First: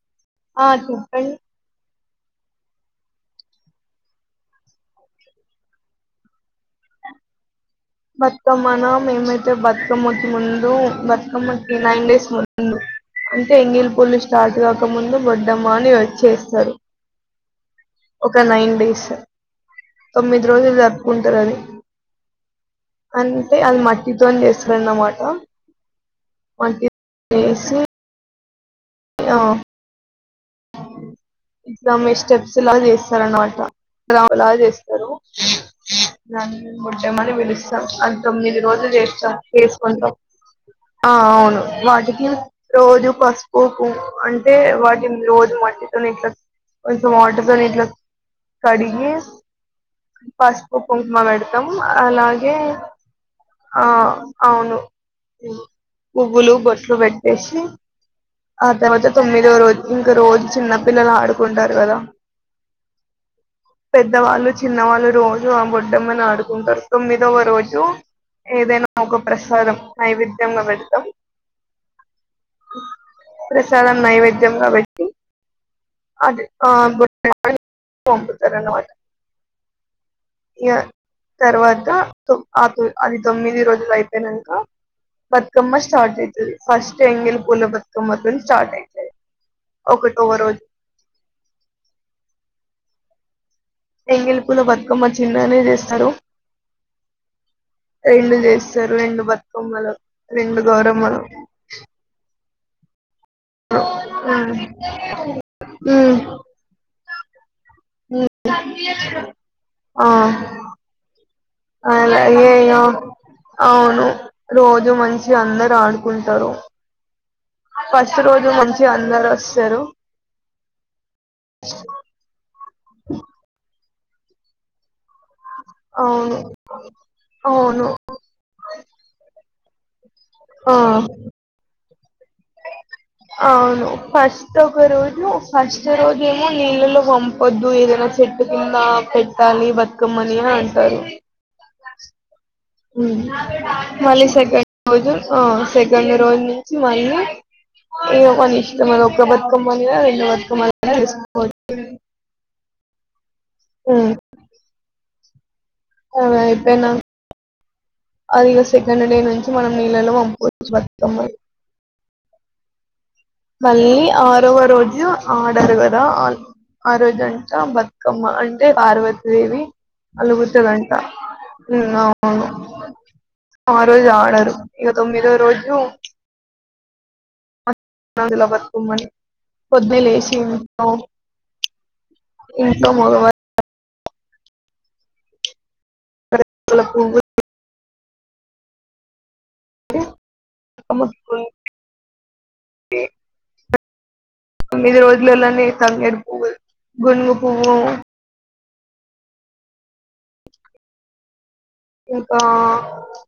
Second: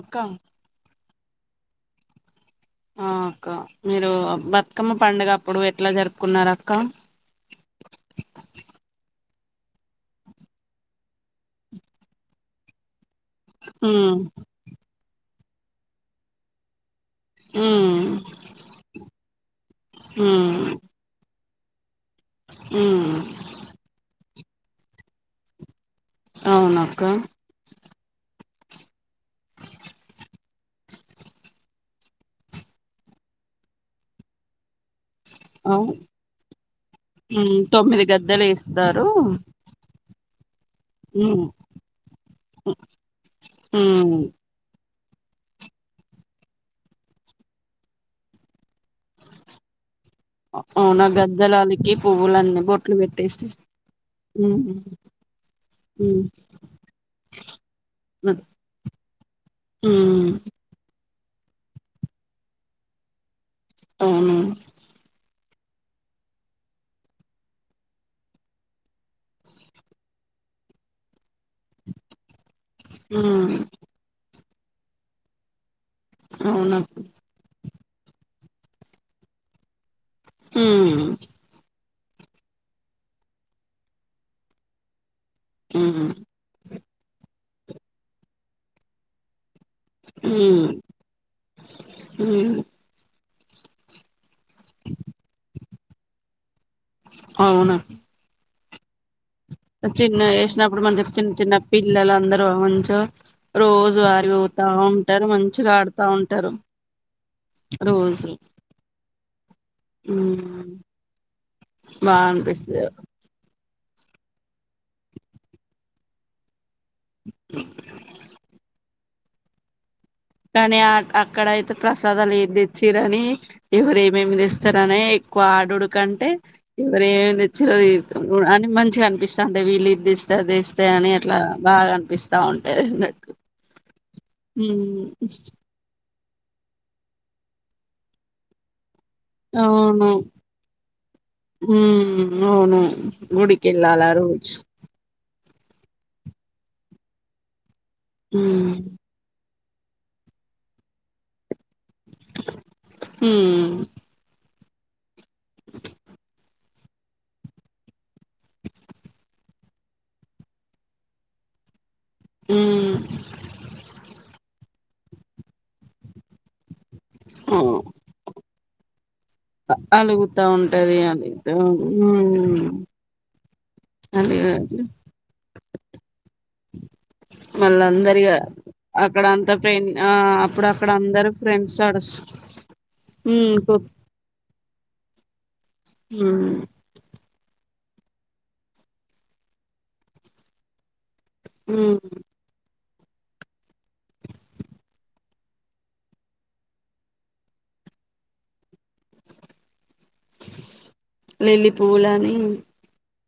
అక్క ఆ చెప్పండి ఆ అక్క మీరు బతుకమ్మ పండుగ అప్పుడు ఎట్లా జరుపుకున్నారక్క బతుకమ్మనా మేమైతే బతుకమ్మకి ముందు బతుకమ్మకి నైన్ డేస్ ముందు అంటే ఎంగిలి ఉమ్ పూలు స్టార్ట్ కాకముందు బో డ్డెమ్మ అని చేస్తరు ఉమ్ ఒక నైన్ డేస్ తొమ్మిది ఉమ్ రోజులు జరుపుకుంటర్ అది ఉమ్ అంతే అద్ మట్టి తోన్ చేస్తరన్నమాట అవునక్క ఆ ఇగ మీ స్టెప్స్ ఇలా చేస్తారన్నమాట అలా చేస్తారు. అవు దాన్ని బొడ్డెమ్మ అని ఉమ్ పిలుస్తాం. తొమ్మిది అది గద్దెలు తొమ్మిది రోజులు వేస్తారు చేస్తాం చేసుకుంటాం ఆ ఉమ్ అవును వాటికి రోజు పసుపు కుం ఉమ్ అంటే వాటి రోజు మట్టితోని ఇంట్ల కొంచం వాటర్ తోని కడిగి పస్పు అవునా కుంకుమ పెడతాం గద్దెలాలకి అలాగే పువ్వులన్నీ బొట్లు పెట్టేసి ఆ ఉమ్ అవును ఉమ్ పువ్వులు బొట్లు పెట్టేసి ఆ తర్వాత తొమ్మిదో రోజు ఇంకా ఉమ్ రోజు చిన్న పి ల్లలు ఆడుకుంటారు కదా అవును పెద్దవాళ్ళు, చిన్నవాళ్ళు రో ఆ బొడ్డెమ్మని ఆడుకుంటారు తొమ్మిదవ రోజు ఏదైనా ఒక ప్రసాదం నైవేద్యంగా పెడతాం ఉమ్ ప్రసాదం నైవేద్య ద్యంగా పెట్టీ అది ఆ అవును బొడ్డెమ్మని పంపుతరన్నమాట. ఇగ ఉమ్ తర్వాత తొ ఆ తొ అది తొమ్మిది రోజులు అయిపోయినంక బతుకమ్మ ఉమ్ స్టార్ట్ అయితది ఫస్ట్ ఎంగిల్ పూల బతుకమ్మతోని స్టార్ట్ అయితది. ఒకటోవ రోజు హ్మ్ ఎంగిలి పూల బతుకమ్మ చిన్నగనే చేస్తారు రెండు చేస్ స్తరు. రెండు బ చిన్నగ చేసినప్పుడు మంచిగా చిన్న చిన్న పిల్లలు అందరు ఆ మంచిగా రోజు వారి ఉమ్, పోతా ఉంటారు మంచిగా ఆడుతా ఉమ్, ఉంటరు. రోజు ఉమ్, ఉమ్ అలా బాగా అయ్యయ్యో అనిపిస్తది అవును రోజు మంచిగ అందరు ఆడుకుంటారు ఫస్ట్ రోజు మంచి గా అందరు స్తారు కానీ అక్కడ అయితే ప్రసాదాలు ఏందిచ్చిరని ఎవరు ఏమేమి చేస్తారనే ఏక్కువ ఆడుడుకంటే అవును ఎవర ఏమి తెచ్చిరా అవును అని మంచిగా అనిపిస్తంది వెళ్ళు ఇది తెచ్చి తీస్తే ఆ అని అట్లా బాగా అనిపిస్తాఉంటది అన్నట్టు ఉమ్ నో ఫస్ట్ రోజ్ కేమో నీళ్ళలో పంపొద్దు ఏదైనా చెట్టు కింద పెట్టాలి అవును బతుకమ్మని అనీ అంటారు ఉమ్ అవును ఉమ్ గుడికి వెళ్ళాలా మళ్ళీ రోజు సెకండ్ రోజు ఆ సెకండ్ రోజు నుంచి మళ్ళీ ఇగా మన ఉమ్ ఇష్టం అది ఒక బాత్ మాములుగా రెండు బతుకమ్మలు కూడా తీసుకపోవాలి ఉమ్ ఉమ్ ఆది పోయినాక ఆది సెకండ్ డే నుంచి మనం నీళ్ళలో వంపుచు బతుకమ్మ నీ ఉమ్ మళ్ళీ ఆరవ రోజు ఆడరు కదా ఆ రోజంట బతుకమ్మ అంటే పార్వతి అలుగుతా అలుగుతి గంట ఉంటది అలుగుతా అవును ఉమ్ ఆ రోజు అలిగే ఆడరు ఇక తొమ్మిదో రోజు మళ్ళందరిగా దుల బతుకమ్మని అక్కడంతా ఫ్రెం పొద్దున్నే ఆ లేసి అప్పుడు ఇంట్లో అక్కడ అందరుూ ఫ్రెండ్స్ ఆడుస్త ఇంట్లో మగవారు ఉమ్ ఉమ్ రేకుల పువ్వులు అమ్మ ఉమ్ తొమ్మిది రోజులలోనే తంగేరు పువ్వు గునుగు పువ్వు లిల్లీ పువ్వులు అని ఇంకా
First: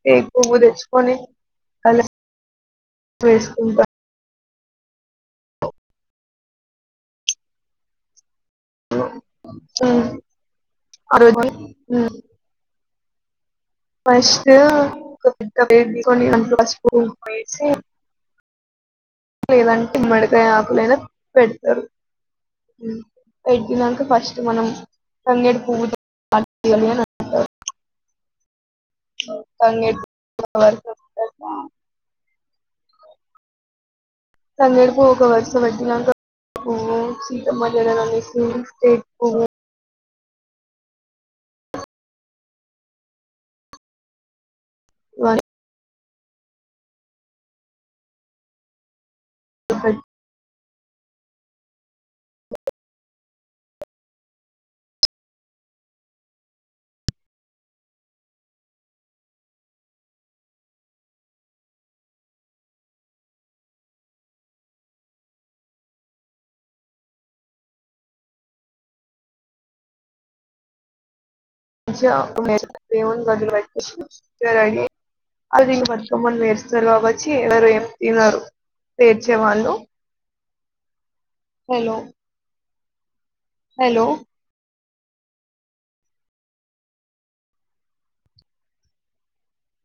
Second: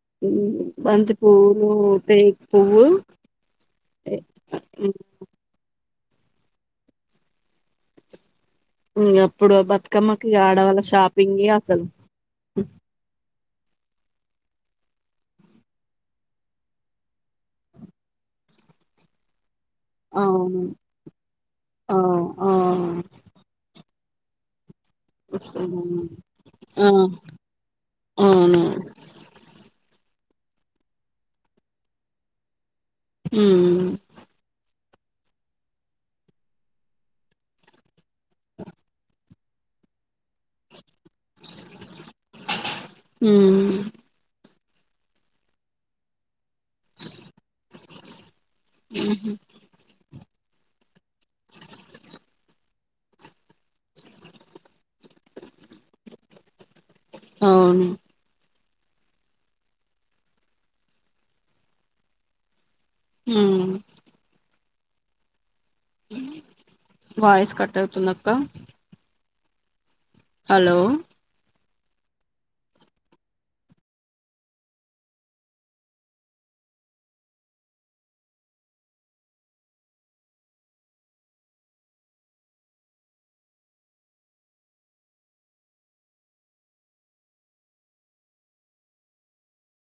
టేకు ఉమ్ పువ్వు తెచ్చుకొని బంతి పువ్వులు కలసి పేక్ పువ్వు వేసుకుంటాం మ్మ్ అప్పుడు ఉమ్ బతుకమ్మకి ఇంగ ఆడవళ్ల ఆ రోజు షాపింగే అసలు ఉమ్ ఫస్ట్ కొన్ని అంట పసుపు కుంకుమ యేసి లేదంటే ఉమ్మడికాయ అవును ఆకులైనా పెడతారు ఆ ఆ పెట్టినాక ఫస్ట్ మనం తంగేడు పువ్వు ఆ తాగాలి అని అవునవును తంగేడు పూల వరకు వొస్తే బాగుండు మ్మ్ తంగేడు పువ్వు ఒక వర్స పెట్టినంక పోము సీతమ్మ జడలో [unintelligible] పువ్వు మ్మ్ వాని మ్మ్ హ్మ్ సహన్ అవును హ్మ్ వాయిస్ కట్ అవుతుందక్క హలో మంచిగ దేవుని [unintelligible] మంచిగ రెడీ అయి బతుకమ్మ చేస్తారు వచ్చి ఎవరు ఏం తినరు పేర్చే వాళ్ళు హలో హలో